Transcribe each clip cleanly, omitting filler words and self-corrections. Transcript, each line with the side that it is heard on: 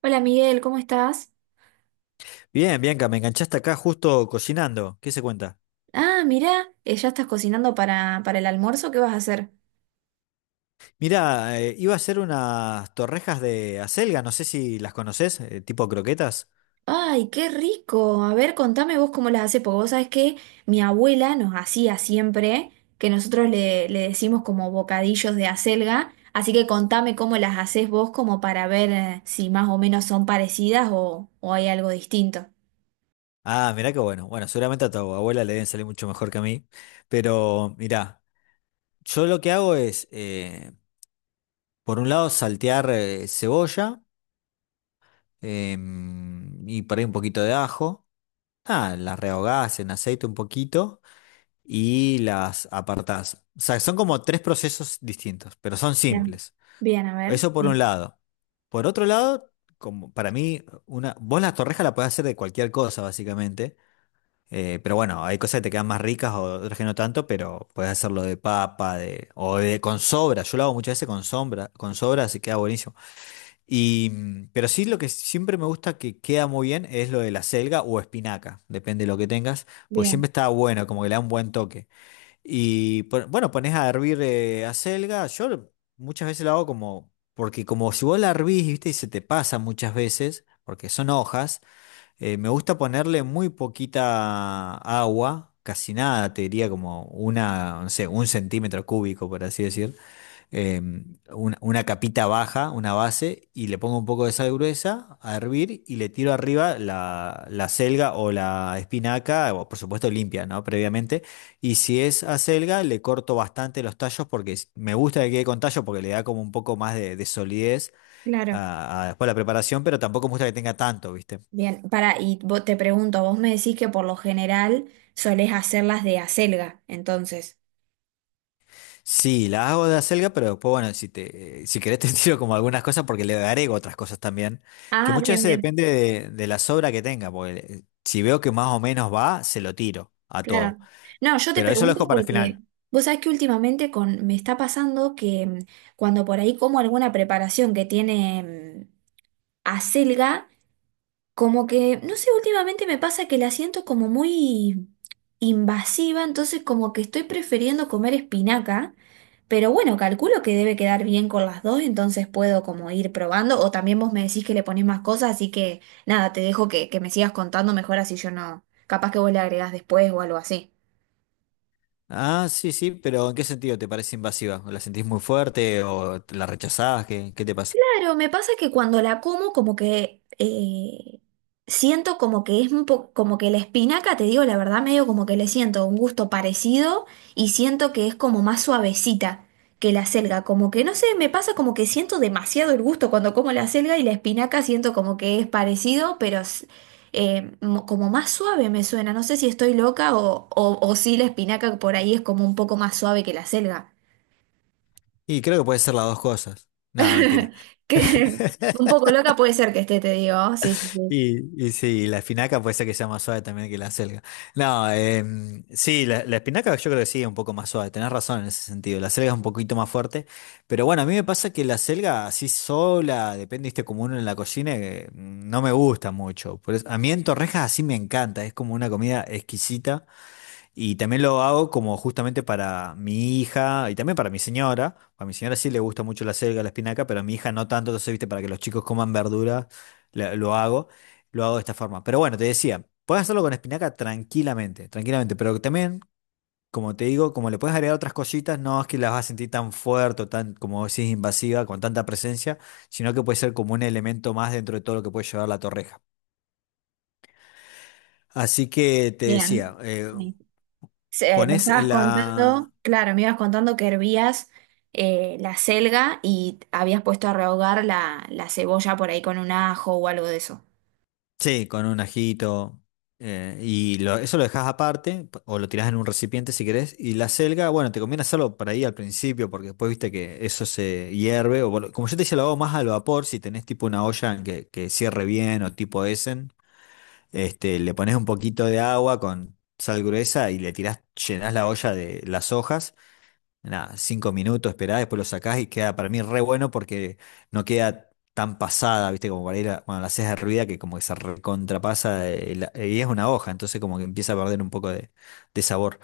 right: Hola, Miguel, ¿cómo estás?
left: Bien, Bianca, me enganchaste acá justo cocinando. ¿Qué se cuenta?
right: Ah, mirá, ya estás cocinando para el almuerzo, ¿qué vas a hacer?
left: Mira, iba a hacer unas torrejas de acelga, no sé si las conoces, tipo croquetas.
right: ¡Ay, qué rico! A ver, contame vos cómo las haces, porque vos sabés que mi abuela nos hacía siempre, que nosotros le decimos como bocadillos de acelga, así que contame cómo las haces vos como para ver si más o menos son parecidas o hay algo distinto.
left: Ah, mirá qué bueno. Bueno, seguramente a tu abuela le deben salir mucho mejor que a mí. Pero mirá, yo lo que hago es, por un lado, saltear cebolla y por ahí un poquito de ajo. Ah, las rehogás en aceite un poquito y las apartás. O sea, son como tres procesos distintos, pero son
right: Bien,
left: simples.
right: bien, a ver.
left: Eso por un
right: Sí.
left: lado. Por otro lado, como para mí, vos las torrejas la podés hacer de cualquier cosa, básicamente. Pero bueno, hay cosas que te quedan más ricas o otras que no tanto, pero podés hacerlo de papa, o de con sobra. Yo lo hago muchas veces con sobra, así queda buenísimo. Pero sí lo que siempre me gusta que queda muy bien es lo de la selga o espinaca, depende de lo que tengas, pues siempre
right: Bien,
left: está bueno, como que le da un buen toque. Bueno, pones a hervir acelga. Yo muchas veces lo hago como, porque como si vos la hervís, viste, y se te pasa muchas veces, porque son hojas, me gusta ponerle muy poquita agua, casi nada, te diría como una, no sé, un centímetro cúbico, por así decir, eh, una capita baja, una base, y le pongo un poco de sal gruesa a hervir y le tiro arriba la selga o la espinaca, o por supuesto limpia, ¿no? Previamente. Y si es acelga, le corto bastante los tallos porque me gusta que quede con tallo porque le da como un poco más de solidez
right: claro.
left: a después la preparación, pero tampoco me gusta que tenga tanto, ¿viste?
right: Bien, para, y te pregunto, vos me decís que por lo general solés hacerlas de acelga, entonces.
left: Sí, la hago de acelga, pero después, bueno, si querés te tiro como algunas cosas porque le agrego otras cosas también, que
right: Ah,
left: muchas
right: bien,
left: veces
right: bien,
left: depende de la sobra que tenga, porque si veo que más o menos va, se lo tiro a
right: claro.
left: todo,
right: No, yo te
left: pero eso lo
right: pregunto
left: dejo para el
right: porque
left: final.
right: vos sabés que últimamente con, me está pasando que cuando por ahí como alguna preparación que tiene mm, acelga, como que, no sé, últimamente me pasa que la siento como muy invasiva, entonces como que estoy prefiriendo comer espinaca, pero bueno, calculo que debe quedar bien con las dos, entonces puedo como ir probando, o también vos me decís que le ponés más cosas, así que nada, te dejo que me sigas contando mejor así yo no, capaz que vos le agregás después o algo así.
left: Ah, sí, sí, pero ¿en qué sentido te parece invasiva? ¿La sentís muy fuerte o la rechazás? ¿Qué te pasa?
right: Claro, me pasa que cuando la como, como que siento como que es un poco, como que la espinaca, te digo la verdad, medio como que le siento un gusto parecido y siento que es como más suavecita que la selga. Como que no sé, me pasa como que siento demasiado el gusto cuando como la selga y la espinaca siento como que es parecido, pero como más suave me suena. No sé si estoy loca o si la espinaca por ahí es como un poco más suave que la selga.
left: Y creo que puede ser las dos cosas. No, mentira.
right: Que un poco loca puede ser que esté, te digo. Sí, sí, sí.
left: Y sí, la espinaca puede ser que sea más suave también que la acelga. No, sí, la espinaca yo creo que sí es un poco más suave, tenés razón en ese sentido. La acelga es un poquito más fuerte, pero bueno, a mí me pasa que la acelga así sola, depende, viste, como uno en la cocina, no me gusta mucho. A mí en torrejas así me encanta, es como una comida exquisita. Y también lo hago como justamente para mi hija y también para mi señora. A mi señora sí le gusta mucho la selga, la espinaca, pero a mi hija no tanto. Entonces, viste, para que los chicos coman verdura, lo hago. Lo hago de esta forma. Pero bueno, te decía, puedes hacerlo con espinaca tranquilamente, tranquilamente. Pero también, como te digo, como le puedes agregar otras cositas, no es que las vas a sentir tan fuerte o tan, como decís, invasiva, con tanta presencia, sino que puede ser como un elemento más dentro de todo lo que puede llevar la torreja. Así que te decía,
right: Bien. Sí. Me
left: pones
right: estabas contando,
left: la.
right: claro, me ibas contando que hervías la selga y habías puesto a rehogar la cebolla por ahí con un ajo o algo de eso.
left: Sí, con un ajito. Y eso lo dejas aparte o lo tirás en un recipiente si querés. Y la selga, bueno, te conviene hacerlo para ahí al principio porque después viste que eso se hierve. O, como yo te decía, lo hago más al vapor si tenés tipo una olla en que cierre bien o tipo Essen. Le pones un poquito de agua con sal gruesa y llenás la olla de las hojas, nada, 5 minutos, esperá, después lo sacás y queda para mí re bueno porque no queda tan pasada, ¿viste? Como para ir cuando la haces hervida que como que se recontrapasa, y es una hoja, entonces como que empieza a perder un poco de sabor.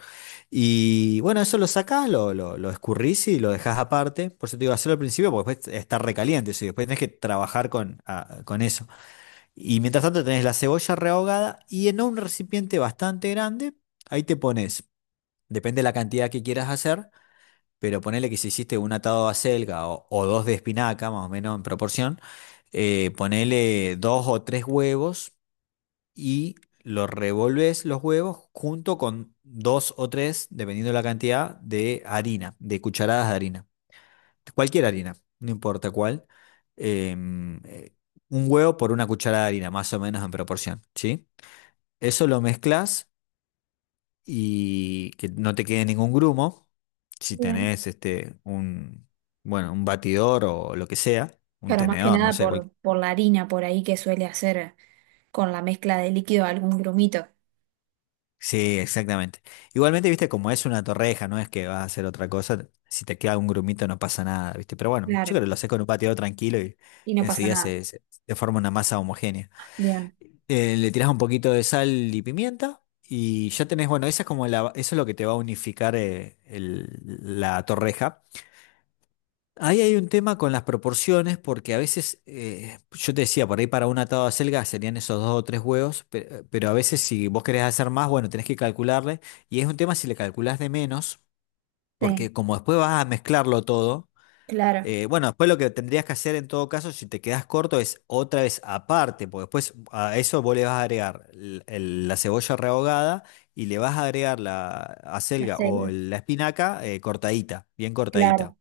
left: Y bueno, eso lo sacás, lo escurrís y lo dejás aparte. Por eso te digo, hacerlo al principio porque después está recaliente, eso, y después tenés que trabajar con eso. Y mientras tanto tenés la cebolla rehogada y en un recipiente bastante grande, ahí te pones, depende de la cantidad que quieras hacer, pero ponele que si hiciste un atado de acelga o dos de espinaca, más o menos en proporción, ponele dos o tres huevos y lo revolves los huevos junto con dos o tres, dependiendo de la cantidad, de cucharadas de harina. Cualquier harina, no importa cuál. em, eh, un huevo por una cucharada de harina, más o menos en proporción, ¿sí? Eso lo mezclas y que no te quede ningún grumo. Si
right: Bien.
left: tenés este un bueno, un batidor o lo que sea, un
right: Claro, más que
left: tenedor, no
right: nada
left: sé, cual-
right: por la harina por ahí que suele hacer con la mezcla de líquido algún grumito.
left: Sí, exactamente. Igualmente, viste, como es una torreja, no es que vas a hacer otra cosa, si te queda un grumito no pasa nada, viste, pero bueno, yo
right: Claro.
left: creo que lo haces con un batidor tranquilo y
right: Y no pasa
left: enseguida
right: nada.
left: se forma una masa homogénea.
right: Bien.
left: Le tirás un poquito de sal y pimienta y ya tenés, bueno, esa es como la, eso es lo que te va a unificar, la torreja. Ahí hay un tema con las proporciones, porque a veces, yo te decía, por ahí para un atado de acelga serían esos dos o tres huevos, pero, a veces si vos querés hacer más, bueno, tenés que calcularle, y es un tema si le calculás de menos,
right: Sí,
left: porque como después vas a mezclarlo todo,
right: claro.
left: bueno, después lo que tendrías que hacer en todo caso, si te quedás corto, es otra vez aparte, porque después a eso vos le vas a agregar la cebolla rehogada y le vas a agregar la
right: La
left: acelga o
right: selga.
left: la espinaca, cortadita, bien cortadita.
right: Claro.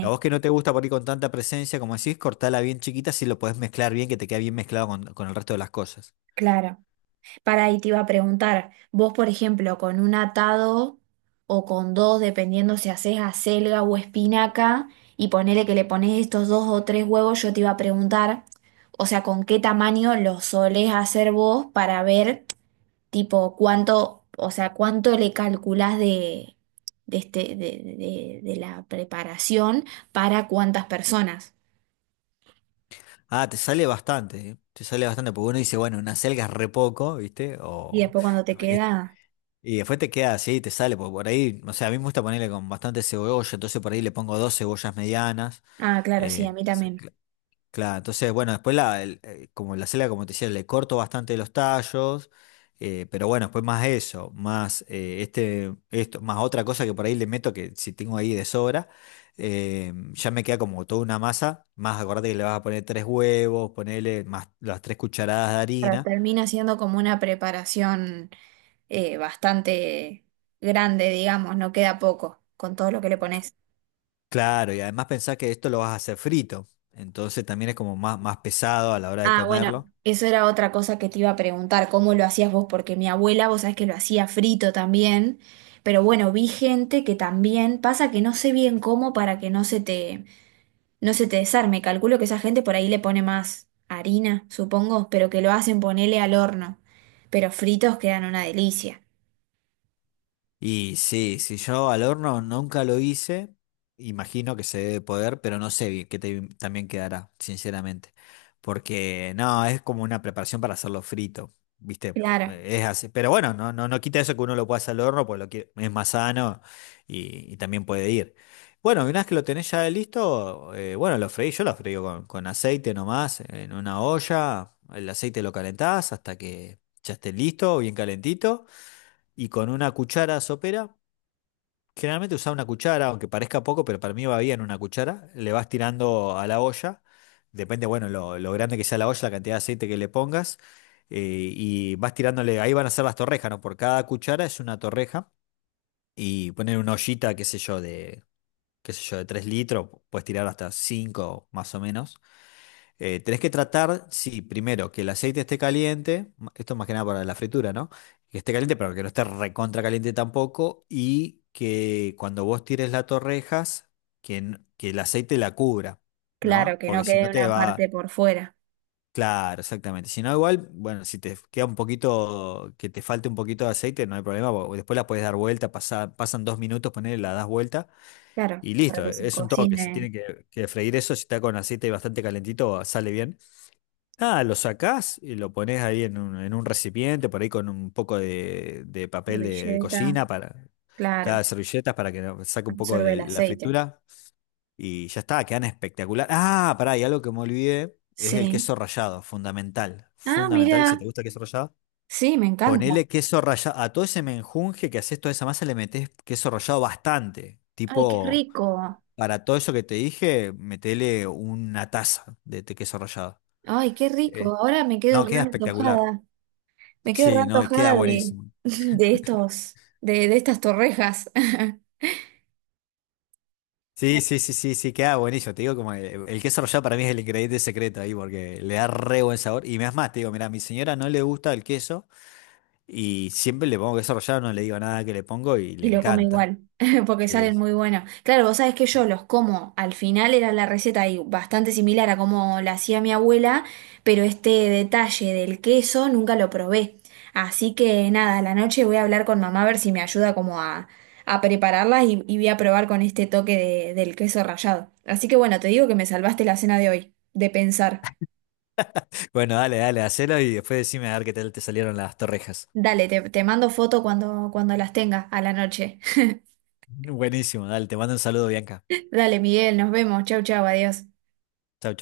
left: A vos que no te gusta por ahí con tanta presencia, como decís, cortala bien chiquita si lo podés mezclar bien, que te queda bien mezclado con el resto de las cosas.
right: claro. Para ahí te iba a preguntar, vos por ejemplo, con un atado o con dos, dependiendo si haces acelga o espinaca, y ponele que le pones estos dos o tres huevos, yo te iba a preguntar, o sea, con qué tamaño los solés hacer vos para ver, tipo, cuánto, o sea, cuánto le calculás de de la preparación para cuántas personas.
left: Ah, te sale bastante, ¿eh? Te sale bastante, porque uno dice, bueno, una acelga es re poco, ¿viste?
right: Y después cuando te
left: Es-
right: queda,
left: y después te queda así, te sale, porque por ahí, o sea, a mí me gusta ponerle con bastante cebolla, entonces por ahí le pongo dos cebollas medianas,
right: ah, claro, sí, a mí
left: entonces,
right: también.
left: claro, entonces, bueno, después como la selga, como te decía, le corto bastante los tallos, pero bueno, después más eso, más más otra cosa que por ahí le meto que si tengo ahí de sobra, ya me queda como toda una masa, más acordate que le vas a poner tres huevos, ponerle más las 3 cucharadas de
right: Pero
left: harina,
right: termina siendo como una preparación. Bastante grande, digamos, no queda poco con todo lo que le pones.
left: claro, y además pensás que esto lo vas a hacer frito, entonces también es como más, más pesado a la hora de
right: Ah, bueno,
left: comerlo.
right: eso era otra cosa que te iba a preguntar, ¿cómo lo hacías vos? Porque mi abuela, vos sabés que lo hacía frito también, pero bueno, vi gente que también, pasa que no sé bien cómo para que no se te desarme, calculo que esa gente por ahí le pone más harina, supongo, pero que lo hacen ponerle al horno, pero fritos quedan una delicia.
left: Y sí, si yo al horno nunca lo hice, imagino que se debe poder, pero no sé bien también quedará, sinceramente. Porque no, es como una preparación para hacerlo frito, ¿viste?
right: Claro,
left: Es así. Pero bueno, no, no, no quita eso que uno lo pueda hacer al horno, pues lo que es más sano y también puede ir. Bueno, y una vez que lo tenés ya listo, bueno, yo lo freí con aceite nomás, en una olla, el aceite lo calentás hasta que ya esté listo, bien calentito y con una cuchara sopera. Generalmente usás una cuchara, aunque parezca poco, pero para mí va bien una cuchara. Le vas tirando a la olla. Depende, bueno, lo grande que sea la olla, la cantidad de aceite que le pongas. eh, y vas tirándole, ahí van a ser las torrejas, ¿no? Por cada cuchara es una torreja. Y poner una ollita, qué sé yo, qué sé yo, de 3 litros, puedes tirar hasta 5 más o menos. Tenés que tratar, sí, primero que el aceite esté caliente, esto más que nada para la fritura, ¿no? Que esté caliente, pero que no esté recontra caliente tampoco, y que cuando vos tires las torrejas, que el aceite la cubra,
right: claro,
left: ¿no?
right: que
left: Porque
right: no
left: si
right: quede
left: no te
right: una
left: va.
right: parte por fuera,
left: Claro, exactamente. Si no, igual, bueno, si te queda un poquito, que te falte un poquito de aceite, no hay problema, porque después la puedes dar vuelta, pasan 2 minutos, ponerle la das vuelta
right: claro,
left: y
right: para
left: listo,
right: que se
left: es un toque, se
right: cocine.
left: tiene que freír eso, si está con aceite bastante calentito, sale bien. Nada, lo sacás y lo pones ahí en un recipiente, por ahí con un poco de papel de
right: Servilleta,
left: cocina para
right: claro,
left: cada servilleta para que saque un poco
right: absorbe
left: de
right: el
left: la
right: aceite.
left: fritura y ya está, quedan espectacular. Ah, pará, y algo que me olvidé es el
right: Sí.
left: queso rallado, fundamental,
right: Ah,
left: fundamental, si te
right: mira,
left: gusta el queso rallado,
right: sí, me encanta.
left: ponele queso rallado, a todo ese menjunje que haces, toda esa masa le metés queso rallado bastante,
right: Ay, qué
left: tipo,
right: rico.
left: para todo eso que te dije, metele una taza de queso rallado.
right: Ay, qué
left: Eh,
right: rico. Ahora me quedo
left: no,
right: re
left: queda espectacular.
right: antojada. Me quedo re
left: Sí, no, y queda
right: antojada
left: buenísimo.
right: de, estas torrejas.
left: Sí, sí, sí, sí, sí, queda buenísimo. Te digo como el queso rallado para mí es el ingrediente secreto ahí porque le da re buen sabor. Y me das más, te digo, mira, a mi señora no le gusta el queso y siempre le pongo queso rallado, no le digo nada que le pongo y le
right: Y lo come
left: encanta.
right: igual, porque
left: Sí.
right: salen
left: Sí.
right: muy buenos. Claro, vos sabés que yo los como, al final era la receta y bastante similar a como la hacía mi abuela, pero este detalle del queso nunca lo probé. Así que nada, a la noche voy a hablar con mamá a ver si me ayuda a prepararlas y voy a probar con este toque del queso rallado. Así que bueno, te digo que me salvaste la cena de hoy, de pensar.
left: Bueno, dale, dale, hacelo y después decime a ver qué tal te salieron las torrejas.
right: Dale, te mando foto cuando las tenga a la noche.
left: Buenísimo, dale, te mando un saludo, Bianca.
right: Dale, Miguel, nos vemos. Chau, chau, adiós.
left: Chau.